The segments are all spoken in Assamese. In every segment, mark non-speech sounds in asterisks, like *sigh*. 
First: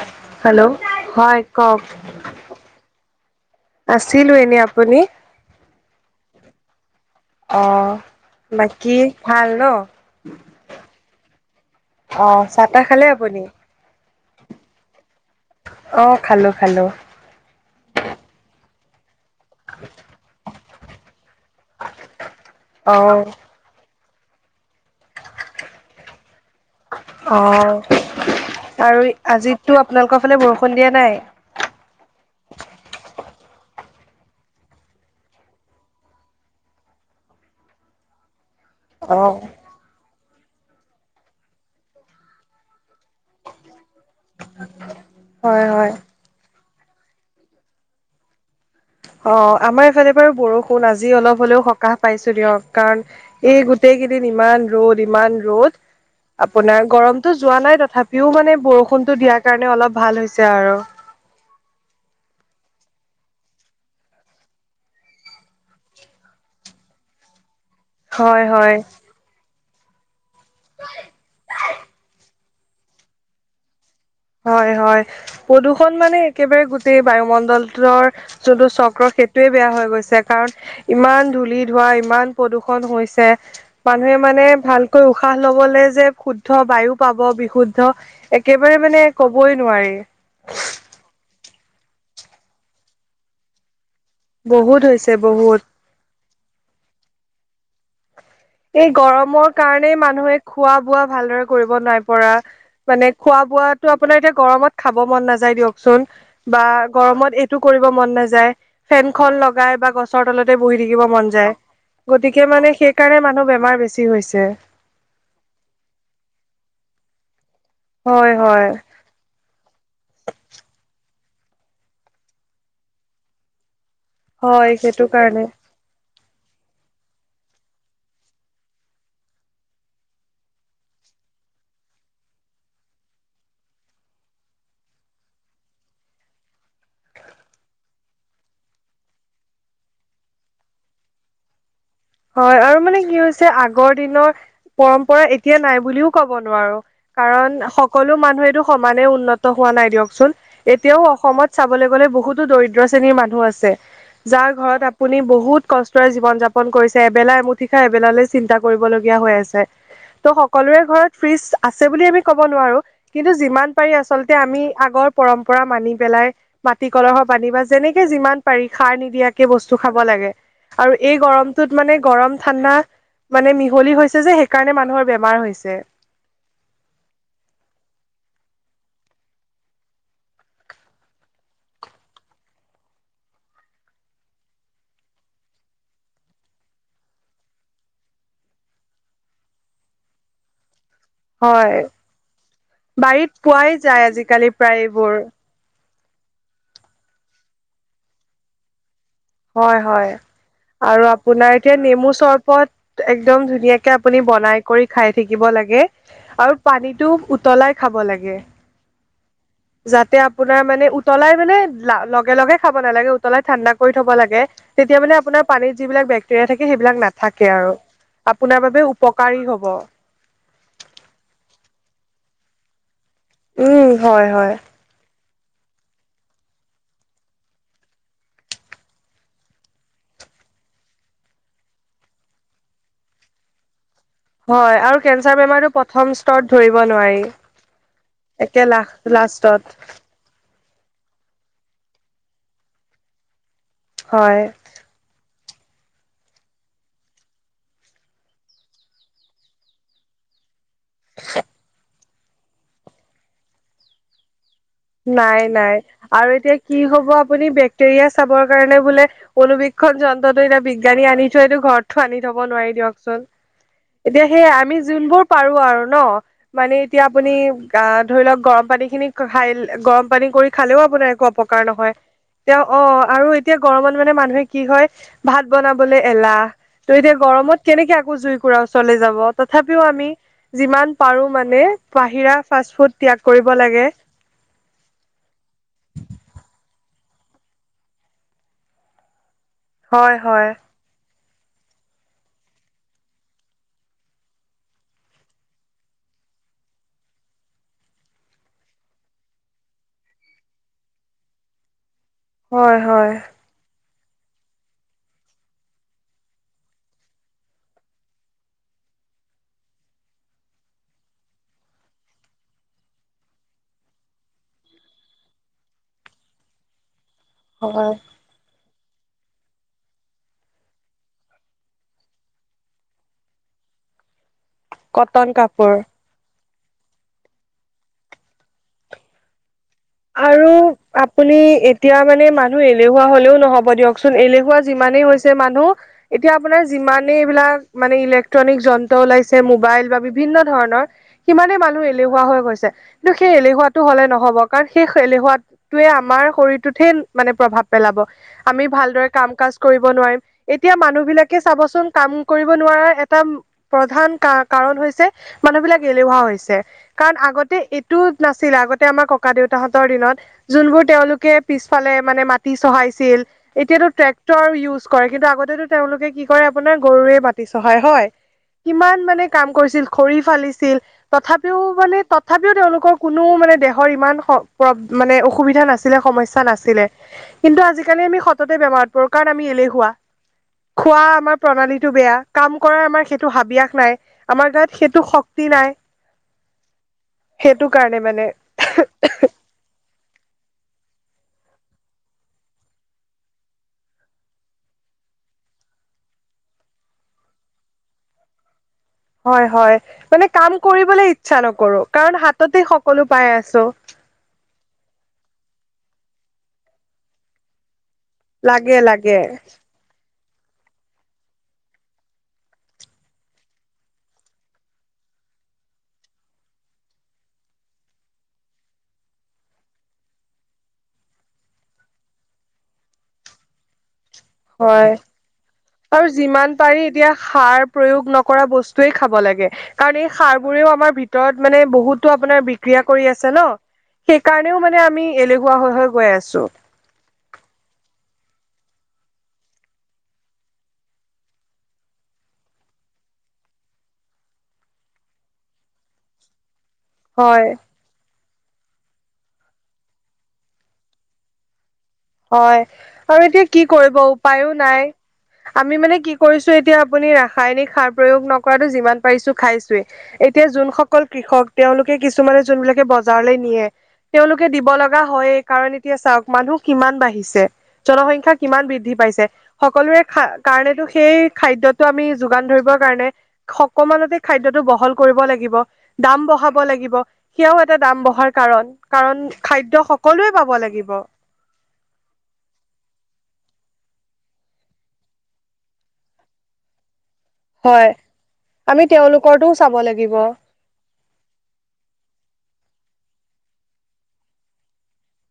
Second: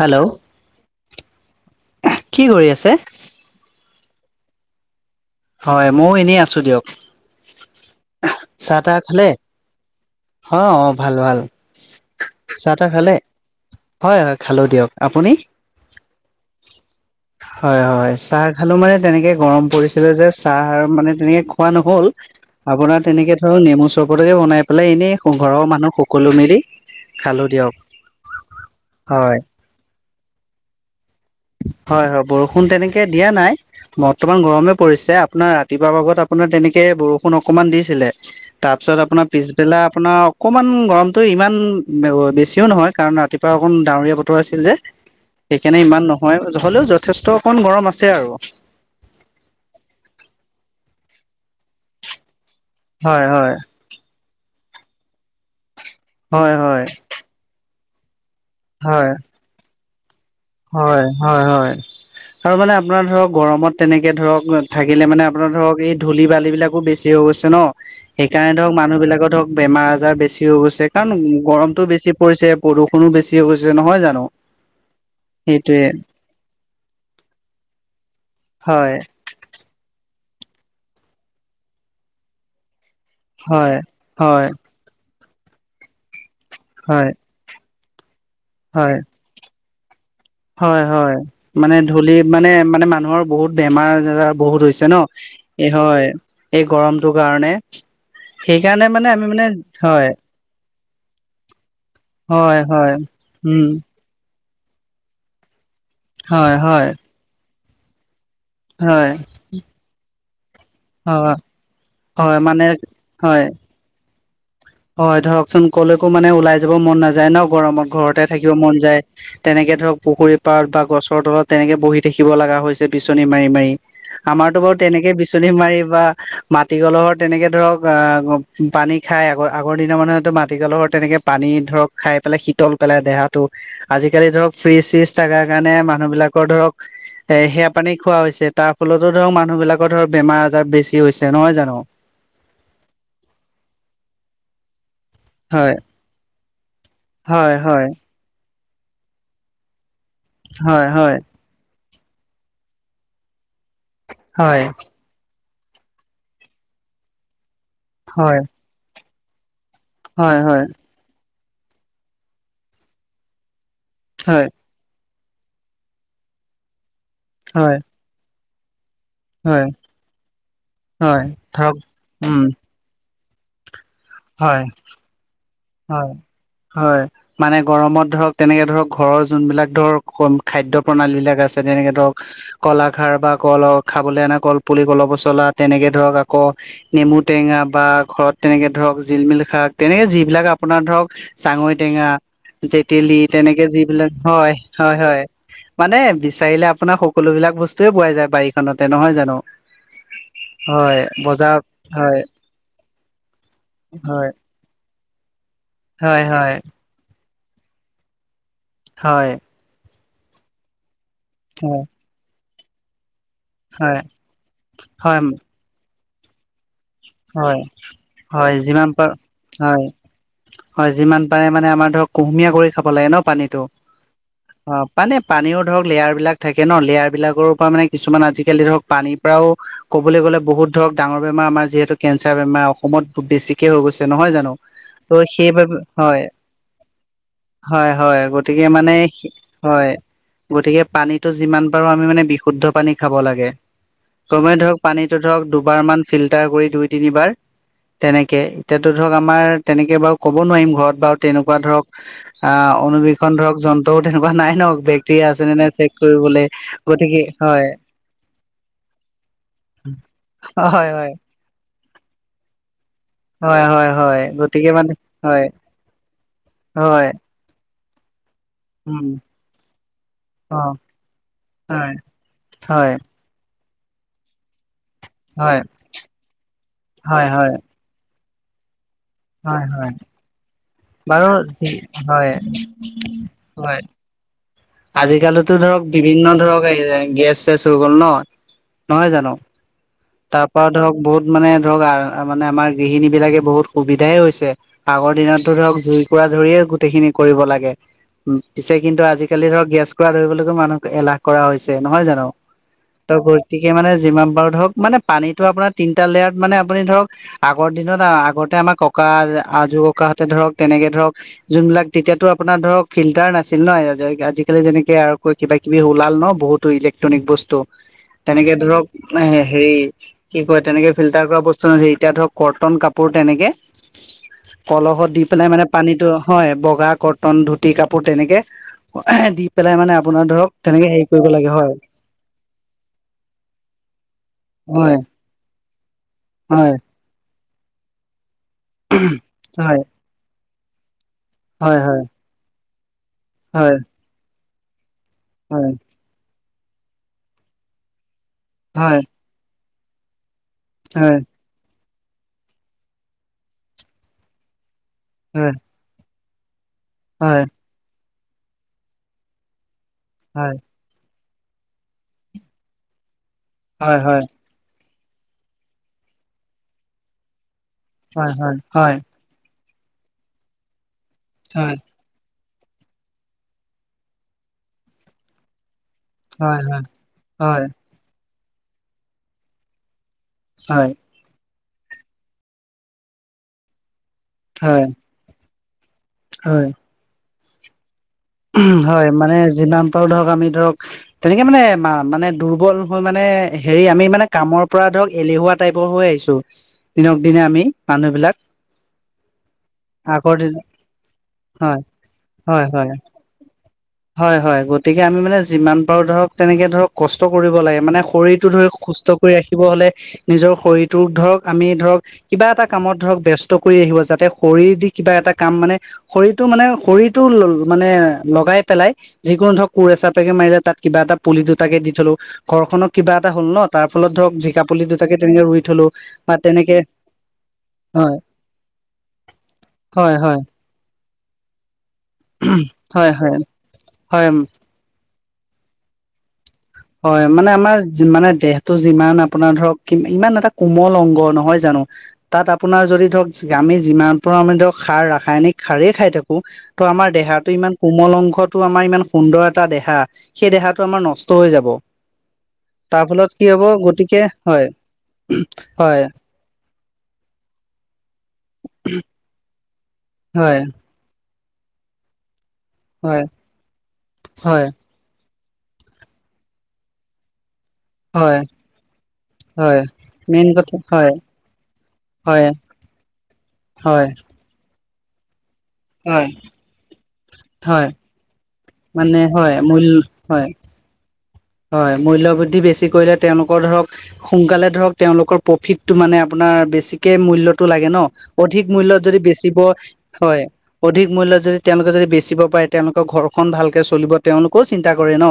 হেল্ল' হেল্ল'ও হয় কওঁক। কি কৰি আছে? আছিলো এনেই, আপুনি? হয়', ময়ো এনেই আছোঁ দিয়ক। অ', চাহ বাকী তাহ খালে? ভাল ন? অ' অ' ভাল ভাল। অ' চাহ তাহ খালে আপুনি? হয়', হয়' খালোঁ দিয়ক। আপুনি? অঁ খালো খালো। হয় হয়, চাহ খালো মানে তেনেকে গৰম পৰিছ- ছিলে যে চাহ আৰু মানে তেনেকে খোৱা নহল। অ আপোনাৰ তেনেকে- আৰু নেমু চৰবতেকে বনাই পেলাই এনেই ঘৰৰ মানুহ সকলো মিলি- খালো দিয়ক। অঁ' আৰু হয় আজিতো আপোনালোকৰ ফালে বৰষুণ দিয়া নাই। হয় হয়, বৰষুণ তেনেকে দিয়া নাই। বৰ্তমান গৰমে পৰিছে আপোনাৰ ৰাতিপুৱাৰ ভাগত আপোনাৰ তেনেকে বৰষুণ অকমান দিছিলে। তাৰপিছত অ আপোনাৰ পিছবেলা আপোনা- অকমান গৰমটো ইমান বেছিও নহয়, কাৰণ ৰাতিপুৱা অকন ডাৱৰীয়া বতৰ আছিল যে। হয় সেইকাণে হয় ইমান নহয়, হ'লেও যথেষ্ট কন গৰম আছে আৰু। অঁ' আমাৰ এফালে বাৰু বৰষুণ আজি অলপ হলেও সকাহ পাইছো দিয়ক, কাৰণ হয় হয় এই গোত- টেই গিদিন ইমান ৰ'দ ইমান ৰ'দ হয় হয় আপোনাৰ গৰমটো যোৱা নাই তথাপিও মানে- বৰষুণতো দিয়াৰ কাৰণে অলপ ভাল হৈছে। আৰু হয় হয় হয় হয়। আৰু মানে আপোনাৰ ধৰক, গৰমত তেনেকে ধৰক, থাকিলে মানে আপোনাৰ ধৰক এই ধূলি বালি বিলাকো বেছি- ছি অৱশ্যে ন। হয় সেইকাৰণে ধৰক হয় মানুহবিলাকৰ ধৰক বেমাৰ আজাৰ বেছি হৈ গৈছে কাৰণ গৰমটো বেছি পৰিছে। প্ৰদূষণো বেছি হৈ গৈছে নহয় জানো। হয় হয়, প্ৰদূষণ সেইটোৱে মানে একেবাৰে গোটেই বায়ুমণ্ডলতৰ যোনটো হয় চক্ৰ সেইট- টোৱেই বেয়া হৈ গৈছে কাৰণ, ইমান ধূলি ধোৱা ইমান প্ৰদূষণ হৈছ- ছে হয় মানুহে হয় মানে ভালকৈ উশাহ লবলে যে শুদ্ধ বায়ু হয় পাব বিশুদ- ত একেবাৰে হয় মানে কবই নোৱাৰি। হয় হয়, মানে ধূলি মানে মানে মানুহৰ বহুত বেমাৰ আজাৰ- বহুত হৈছে ন, এই হয় এই গৰমটোৰ কাৰণে। সেইকাৰণে এই মানে আমি মানে গৰমৰ কাৰণেই হয় মানুহে খোৱা বোৱা ভালদৰে কৰিব নাই পৰা। হয় হয় মানে খোৱা উম বোৱাটো আপ- পোনাৰ এতিয়া গৰমত খাব মন নাযায় দিয়কচোন, হয় বা হয় গৰমত এইটো কৰিব মন নাযায়- হয় ফেন খন লগাই বা গছৰ তলতে বহি থাকিব হয় মন যায় গতিকে মানে সেইকাৰণে মা- হয় মাৰ বেছি হৈছে। হয় ধৰকচোন, ক'লেকো মানে ওলাই যাব মন নাযায় ন গৰমত, ঘৰতে হয় থাকিব হয়। মন যায়। তেনেকে ধৰক পুখুৰী পাৰত বা গছৰ তলত তেনেকে বহি থাকিব লগা হৈছে বিচনী মাৰি মাৰি। আমাৰতো হয় বাৰু সেইটো তেনেকে কাৰণে। বিচনী মাৰি বা- মাটিকলহৰ তেনেকে ধৰক অঁ, পানী খাই আকৌ- আগৰ দিন মানুহেটো মাটিকলহ তেনেকে পানী ধৰক খাই পেলাই শীতল পেলাই দেহাটো। আজিকালি ধৰক ফ্ৰিজ-চিজ থকাৰ কাৰণে মানুহবিলাকৰ ধৰক- এ, সেয়া পানী খোৱা হৈছে, তাৰ ফলতো ধৰক মানুহ বিলাকৰ ধৰক বেমাৰ আজাৰ বেছি হৈছে, নহয় জানো? হয়, আৰু মানে কি হৈছে আগৰ দিনৰ পৰম্পৰা এত- তিয়া হয় নাই বুলিও ক'ব নোৱাৰো, হয় কাৰণ হয় সকলো মানুহেটো সমানে উন্নত হোৱা নাই দিয়কচোন। হয় এতিয়াও হয় অসমত চাবলে গলে বহুতো দৰিদ্ৰ শ্ৰেণীৰ মানুহ আছে, যাৰ হয় ঘৰত আপ- পুনি বহুত কষ্টৰে জীৱন যাপন কৰিছে, এবেলা এমুঠি খাই এবেলালৈ হয় চিন্তা কৰিবলগীয়া হৈ আছে। ত' হয় হয় সকলোৰে ঘৰত ফ্ৰিজ আছে বুলি আমি ক'ব নোৱাৰো, কিন্তু যিমান পাৰি আচলতে হয় আমি- আগৰ পৰম্পৰা মানি পেলাই, মাটি কলহৰ পানী, বা যেনেকে যিমান পাৰি সাৰ নিদিয়াক- কে হয় হয় বস্তু খাব লাগে, আৰু এই হয় ধৰক গৰমটোত মানে গৰম উম ঠাণ্ডা মানে মিহলি হৈছ- ছে যে হয় সেইকাৰণে মানুহৰ বেমাৰ হৈছে। হয় হয়'। মানে গৰমত ধৰক তেনেকে ধৰক ঘৰৰ যোনবিলাক ধৰক খাদ্য প্ৰণালী বিলাক আছে তেনেকে ধৰক- কলাখাৰ বা কল খাবলৈ অনা কল পুলি কল পচলা তেনেকে ধৰক আকৌ নেমু টেঙা বা ঘৰত তেনেকে ধৰক জিলমিল শাক তেনেকে যিবিলাক আপোনাৰ ধৰক চাঙৈ হয় টেঙা তেতিলী বাৰীত তেনেকে পোৱাই যায় যিবিলাক আজিকালি হয়, প্ৰায় হয়, এইবোৰ হয়। মানে বিচাৰিলে আপোনাৰ সকলো বিলাক বস্তুৱেই পোৱাই যায় বাৰীখনতে নহয় জানো। হয়, হয়। হয় আৰু আপোনাৰ বজাৰত এতিয়া নেমু হয় চৰবত একদম ধুনীয়াকে আপুনি হয় বনাই কৰি খাই থাকিব লাগে হয় হয় আৰু পানীটো উতলাই খাব লাগে। হয়। যাতে আপোনাৰ মানে উতলাই মানে হয়। লগে, লগে খাব নালাগে, উতলাই ঠাণ্ডা কৰি হয় থ'ব লাগে, তেতিয়া মানে হয় আপোনাৰ পানীৰ যিবিলাক বেক্টেৰিয়াই সেয়া থাকে সেইবিলাক নাথাকে হয় আৰু, হয় আপোনাৰ বাবে যিমান পাৰ উপকাৰী হব। হয় হয়, যিমান পাৰে মানে আমাৰ ধৰক কুহুমীয়া কৰি খাব লাগে ন পানীতটো, উম হয় হয় অ'। মানে পানীও ধৰক লেয়াৰ বিলাক থাকে ন, লেয়াৰ বিলাকৰ পৰা মানে কিছুমান আজিকালি ধৰক পানীৰ পৰাও ক'বলে গ'লে বহুত ধৰক ডাঙৰ বেমাৰ আমাৰ যিহেতু কেঞ্চাৰ বেমাৰ অসমত খুব বেছিকে হৈ গৈছে নহয় জানো, হয় আৰু ত' কেঞ্চাৰ বেমাৰটো সেইবাবে প্ৰথম হয় স্তৰত ধৰিব নোৱাৰি হয়, হয় একে গতিকে লাখ মানে লাষ্টত হয় গতিকে পানীতো যিমান পাৰো আমি মানে বিশুদ্ধ পানী খাব লাগে হয় চবেই ধৰক পানীটো ধৰক দুবাৰ মান ফিল্টাৰ কৰি দুই তিনিবাৰ তেনেকে এতিয়াতো ধৰক আমাৰ তেনেকে বাৰু ক'ব নোৱাৰিম ঘৰত বাৰু তেনেকুৱা ধৰক অ', অনুবীক্ষন ধৰক যন্ত্ৰও তেনেকুৱা নাই ন। বেক্টেৰিয়া নাই, আছে নে নাই চেক আৰু কৰিবলৈ এতিয়া কি হ'ব গতিকে আপুনি হয় বেক্টেৰিয়া চাবৰ কাৰণে বোলে অনুবীক্ষণ যন্ত্ৰটো এতিয়া হয় বিজ্ঞানী হয় আনি থোৱটো ঘৰতটো আনি থব নোৱাৰি হয় হয় দিয়কচোন। হয় এতিয়া সেই গতিকে আমি মানে যোনবোৰ হয় পাৰো আৰু ন মানে এতিয়া হয় আপুনি আহ ধৰি লওক গৰম পানী উম খিনি খাই গৰম পানী কৰি অ খালেও আপোনাৰ একো অপকাৰ নহয়, হয় এতিয়া হয় অ', আৰু এতিয়া গৰমত মানে মানুহে কি হয়, ভাত হয় বনাবলৈ এলাহ, ত' এতিয়া হয় হয় গৰমত কেনেকে আকৌ জুই কুৰা ওচৰলে যাব। হয় তথাপিও হয় আমি যিমান বাৰু পাৰো মানে যি হয় বাহিৰা ফাষ্ট ফুড ত্যাগ কৰিব লাগে। আজিকালিটো ধৰক বিভিন্ন ধৰক আহি যাই, গেছ-চেছ হৈ গল ন নহয় জানো। হয় তাৰ হয় পৰা ধৰক বহুত মানে ধৰক মানে আমাৰ গৃহিণী বিলাকে বহুত সুবিধাই হৈছে। আগৰ দিনতো ধৰক জুইকুৰা ধৰিয়ে গোটেইখিনি কৰিব লাগে। উ পিছে কিন্তু আজিকালি ধৰক গেছ কৰাুৰা ধৰিবলৈকো মানুহক এলাহ কৰা হৈছে নহয় জানো। হয়, হয়। ত' গতিকে মানে যিমান পাৰোঁ ধৰক মানে পানীটো আপোনাৰ তিনিটা লেয়াৰত মানে আপুনি ধৰক আগৰ দিনত আগতে আমাৰ ককা আজো ককাহঁতে ধৰক তেনেকে ধৰক যোনবিলাক তেতিয়াতো আপোনাৰ ধৰক ফিল্টাৰ নাছিল ন আজিকালি যেনেকে আৰু কিবা কিবি ওলাল ন বহুতো ইলেক্ট্ৰনিক বস্তু হয় তেনেকে ধৰক এ হেৰি কি কয় তেনেকে ফিল্টাৰ কৰা বস্তু নাছিলে এতিয়া ধৰক কটন কাপোৰ তেনেকে কলহত দি কটন পেলাই মানে কাপোৰ পানীতটো হয় বগা কটন ধুতি কাপোৰ তেনেকে দি পেলাই মানে আপোনাৰ আৰু ধৰক তেনেকে হেৰি কৰিব আপুনি লাগে হয় এতিয়া মানে মানুহ এলেহুৱা হলেও নহ'ব দিয়কচোন এলেহুৱা হয় যিমানেই হৈছে মানুহ এতিয়া আপোনাৰ হয় যিমান কালি এইবিলাক মানে ইলেক্ট্ৰনিক যন্ত্ৰ ওলাইছে, হয় মোবাইল বা বিভিন্ন ধৰণৰ সিমানেই হয় মানুহ এলেহুৱা হৈ গৈছে, কিন্তু সেই হয় এলেহুৱাটো হলে নহব, কাৰণ সেই হয় এলেহুৱটোৱে আম আমাৰ শৰীৰটোতহে মানে প্ৰভাৱ পেলাব আমি হয় ভালদৰে কাম কাজ কৰিব নোৱাৰিম। এতিয়া মানুহ হয় বিলাকে চাবচোন কাম কৰিব নোৱাৰাৰ এটা প্ৰধান কা কাৰণ হৈছে। হয় মানুহ বিলাক এলেহোৱা হৈছে, কাৰণ হয় আগতে এইটো নাছিলে, আগতে আমাক কক ককা দেউতাহতৰ দিনত হয় যোনবোৰ তেওঁলোকে পিছফালে মানে মাটি চহাইছিল এতিয়াতো হয় হয় হয় ট্ৰেক্টৰ ইউজ কৰে কিন্তু আগতেতো তেওঁলোকে কি কৰে আপোনাৰ গৰুৱে মাটি। চহাই হয়। হয় হয় কিমান মানে কাম কৰিছিল খৰি ফালিছিল তথাপিও হয় হয় মানে তত তথাপিও তেওঁলোকৰ কোনো মানে দেহৰ ইমান মানে প অসুবিধা নাছিলে সমস্যা চা নাছিলে। হয় কিন্তু হয় আজিকালি আমি সততে বেমাৰত পৰো কাৰণ আমি এলেহুৱা খোৱা আমাৰ প্ৰণালীটো বেয়া কাম কৰা আমাৰ সেইটো হাবিয়াস নাই আমাৰ গাত হয় সেইটো শক্তি নাই হয় সেইটো কাৰণে মানে হয় মানে যিমান পাৰোঁ ধৰক আমি ধৰক তেনেকে মানে মানে দুৰ্বল হৈ মানে হেৰি আমি মানে কামৰ পৰা ধৰক এলেহুৱাত টাইপৰ হৈ আহিছো দিনক দিনে আমি মানুহ বিলাক হয় হয় মানে আগৰ দিন কাম কৰিবলৈ ইচ্ছা হয় নকৰো কাৰণ হয় হাততে হয় সকলো পাই আছো হয়। হয়। গতিকে আমি মানে যিমান পাৰোঁ ধৰক তেনেকৈ ধৰক কষ্ট কৰিব লাগে, মানে শৰীৰটো ধৰি লাগে সুস্থ লাগে কৰি ৰাখিব হ'লে নিজৰ শৰীৰটো ধৰক আমি ধৰক কিবা এটা কামত ধৰক ব্যস্ত কৰি আহিব যাতে শৰীৰ দি কিবা এটা কাম মানে শৰীৰটো মানে শৰীৰটো ল মানে লগাই পেলাই যিকোনো ধৰক কোৰ এচাপেকে মাৰিলে তাত কিবা এটা পুলি দুটাকে দি থলো। ঘৰখনত কিবা এটা হ'ল ন তাৰ ফলত ধৰক জিকা পুলি হয় দুটাকে তেৰিঅক আৰু যিমান পাৰি এতিয়া সাৰ প্ৰয়োগ হয় নকৰা বস্তুৱেই খাব লাগে। কাৰণ এই হয় সাৰ হয় বোৰেও আমাৰ ভিত ভিতৰত মানে বহুতো আপোনাৰ বিক্ৰিয়া কৰি হয় আছে হয় ন সেই হয় কাৰণেও মানে আমি এলেহুৱা হৈ হৈ গৈ আছো। হয় মানে আমাৰ মানে দেহটো যিমান আপোনাৰ ধৰক ইমান এটা কোমল অংগ নহয় জানো? তাত আপোনাৰ যদি ধৰক আমি যিমান পাৰো আমি ধৰক সাৰ ৰাসায়নিক সাৰেই খাই থাকো ত' আমাৰ হয় দেহাটো ইমান কোমল অংশতটো আমাৰ ইমান সুন্দৰ এটা দেহা সেই দেহাটো আমাৰ নষ্ট হৈ যাব। অ হয় আৰু এতিয়া কি কৰিব উপায়ো হয় নাই আমি মানে হয় কি কৰিছো। এতিয়া আপুনি ৰাসায়নিক সাৰ প্ৰয়োগ নকৰাটো যিমান পাৰিছো খাইছোৱেই এতিয়া হয় যোনসকল অকল কৃষক তেওঁলোকে কিছুমানে যোনবিলাকে হয় বজাৰলৈ নিয়ে তেওঁলোকে দিব হয় লাগ না হয়ে এই কাৰণ এতিয়া চাওক মানুহ কিমান বাঢ়িছে জনসংখ্যা হয় কিমান বৃদ্ধি পাইছে হয় সকলোৰে খা মেইন কথা কাৰণেতো হয় সেই খাদ্যটো আমি যোগান হয় ধৰিবৰ কাৰণে হয় খকমানতে খাদ্যটো বহল কৰিব লাগিব দাম হয় বঢ়াব লাগিব সেয়াও এটা হয় দাম বঢ়াৰ কাৰণ মানে কাৰণ হয় খাদ্য মূল সকলোৱে হয় পাব লাগিব হয় মূল্যবৃদ্ধি বেছি কৰিলে তেওঁলোকৰ ধৰক। সোনকালে ধৰক তেওঁলোকৰ প্ৰফিটটো মানে আপোনাৰ বেছিকে মূল্যত টো লাগে হয় ন অধিক আমি মূল্যত যদি তেওঁলোকৰটোও বেচিব চাব লাগিব হয় অধিক মূল্য যদি তেওঁলোকে যদি বেচিব পাৰে তেওঁলোকৰ ঘৰখন ভালকে চলিব তেওঁলোকেও চিন্তা কৰে ন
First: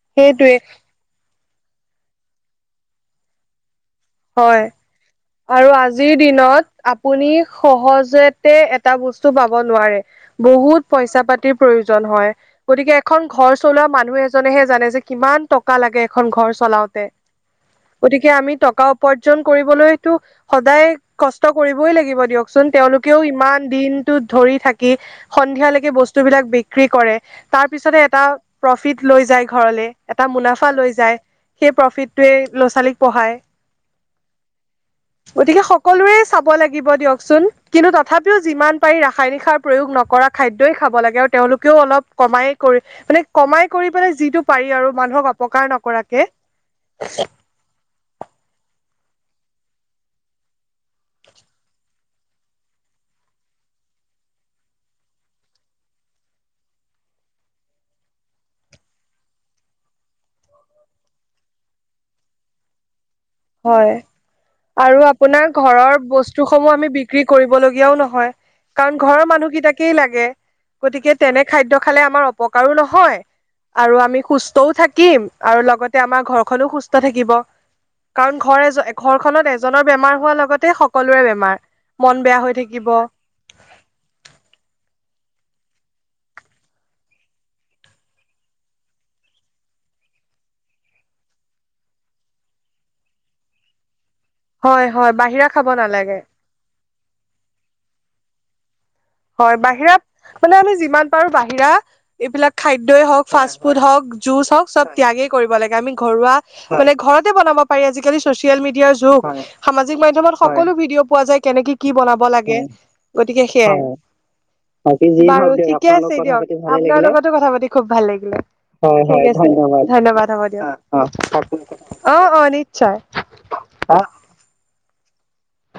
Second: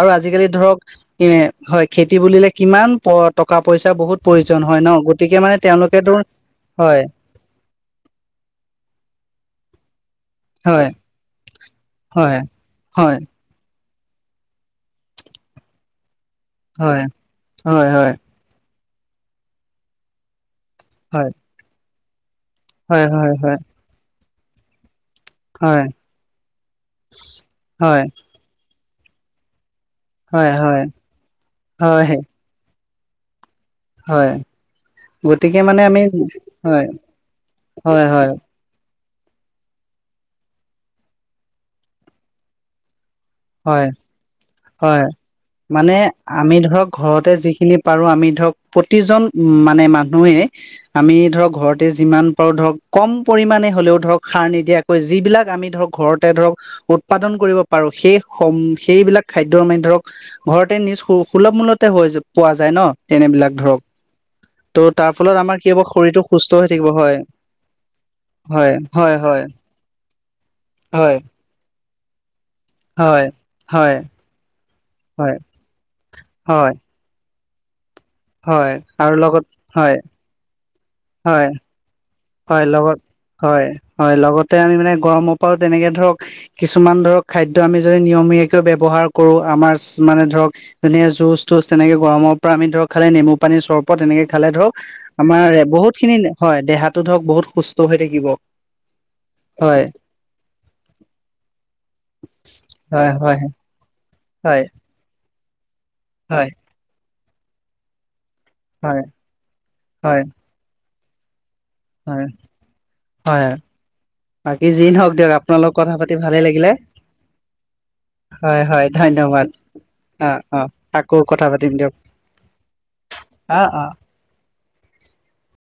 আৰু আজিকালি সেইটোৱে ধৰক এ হয় খেতি বুলিলে কিমান প টকা পইচা বহুত প্ৰয়োজন হয় ন গতিকে মানে আৰু আজিৰ তেওঁলোকেতো দিনত হয়। আপুনি সহজতে এটা বস্তু পাব নোৱাৰে বহুত হয় পইচা পাতি *unintelligible* প্ৰয়োজন হয়। গতিকে হয় এখন ঘৰ চলোৱা মানুহ এজনেহে জানে যে কিমান টকা লাগে এখন ঘৰ চলাওঁতে। হয় হয় হয় গতিকে আমি টকা উপাৰ্জন কৰিবলৈতো সদায় হয় হয় কষ্ট কৰিবই লাগিব দিয়ক চোন হয় তেওঁলোকেও হয় ইমান দিনটোত ধৰি থাক হয় হয় সন্ধিয়ালৈকে বস্তু বিলাক বিক্ৰী কৰে তাৰ পিছতহে এটা। প্ৰফিট লৈ যায় ঘৰলে এটা হয় হয় মুনাফা লৈ যায় সেই হয় প্ৰফিটটোৱে ল'ৰা ছোৱালীক পঢ়ায়। হয়। গতিকে মানে আমি সকলোৰে চাব হয় লাগিব দিয়কচোন কিন্তু হয় হয় তথাপিও যিমান পাৰি ৰাসায়নিক সাৰ প্ৰয়োগ নকৰা খাদ্যই খাব লাগে আৰু তেওঁলোকেও অলপ কমাই কৰি মানে কমাই হয় কৰি পেলাই যিটো পাৰি আৰু হয় মানুহক অপকাৰ নকৰাকে। পাৰোঁ আমি ধৰক প্ৰতিজন মানে মানুহে। আমি ধৰক ঘৰতে যিমান পাৰোঁ ধৰক কম পৰিমাণে হ'লেও ধৰক সাৰ নিদিয়া যিবিলাক আমি ধৰক ঘৰতে ধৰক উৎপাদন কৰিব পাৰোঁ সেই সেইবিলাক খাদ্য মানে ধৰক ঘৰতে নিজ সু-সুলভ মূলতে হৈ পোৱা যায় নহ। তেনেবিলাক ধৰক। হয় ত' আৰু তাৰ ফলত আপোনাৰ আমাৰ কি হ'ব ঘৰৰ শৰীৰটো বস্তু সুস্থ হৈ সমূহ থাকিব আমি হয় বিক্ৰী কৰিবলগীয়াও নহয়। হয় কাৰণ হয় ঘৰৰ হয় মানুহকেইটাকেই লাগে গতিকে হয় তেনে খাদ্য খালে আমাৰ অপকাৰো নহয় হয় হয় আৰু আমি সুস্থও থাকিম হয় আৰু লগতে আমাৰ হয় ঘৰখনো সু স্থ থাকিব। কাৰণ ঘৰ হয় আৰু লগত ঘৰখনত এজনৰ হয় বেমাৰ হোৱাৰ লগতে সকলোৰে হয় বেমাৰ। মন বেয়া হৈ হয় থাকিব। লগত হয়, হয়। লগতে আমি মানে গৰমৰ পৰাও তেনেকে ধৰক। কিছুমান ধৰক খাদ্য আমি যদি নিয়মীয়াকৈ ব্যৱহাৰ কৰোঁ আমাৰ মানে ধৰক। যেনে জুচ তুচ তেনেকে গৰমৰ পৰা আমি ধৰক খালে নেমু। পানীৰ চৰবত এনেকে খালে ধৰক হয় হয় বাহিৰা আমাৰ খাব বহুত খিনি নালাগে হয় দেহাত। ধৰক বহুত সুস্থ হৈ থাকিব। হয় বাহিৰাত আপোনাৰ আমি যিমান পাৰোঁ বাহিৰা এইবিলাক খাদ্যই হয় হওক হয় ফাষ্ট ফুড হওক। জুছ হয় হওক চব ত্যাগে কৰিব লাগে আমি ঘৰুৱা হয় মানে ঘৰতে বনাব পাৰি আজিকালি চচিয়েল মিডিয়াৰ হয় যুগ সামাজিক হয় মাধ্যমত সকলো ভিডিঅ' পোৱা যায় কেনেকে কি বনাব হয় লাগে হয় গতিকে সেইয়াই। বাকী যি নহওক দিয়ক বাৰু আপোনাৰ লগত কথা ঠিকে পাতি আছে ভালে দিয়ক লাগিলে আপোনাৰ লগতো কথা পাতি খুব ভাল লাগিলে। হয়, হয় ধন্যবাদ। অ ধন্যবাদ হ'ব অ আকৌ কথা পাতিম দিয়ক দিয়ক। অ, অ নিশ্চয়। অ', অ'। হা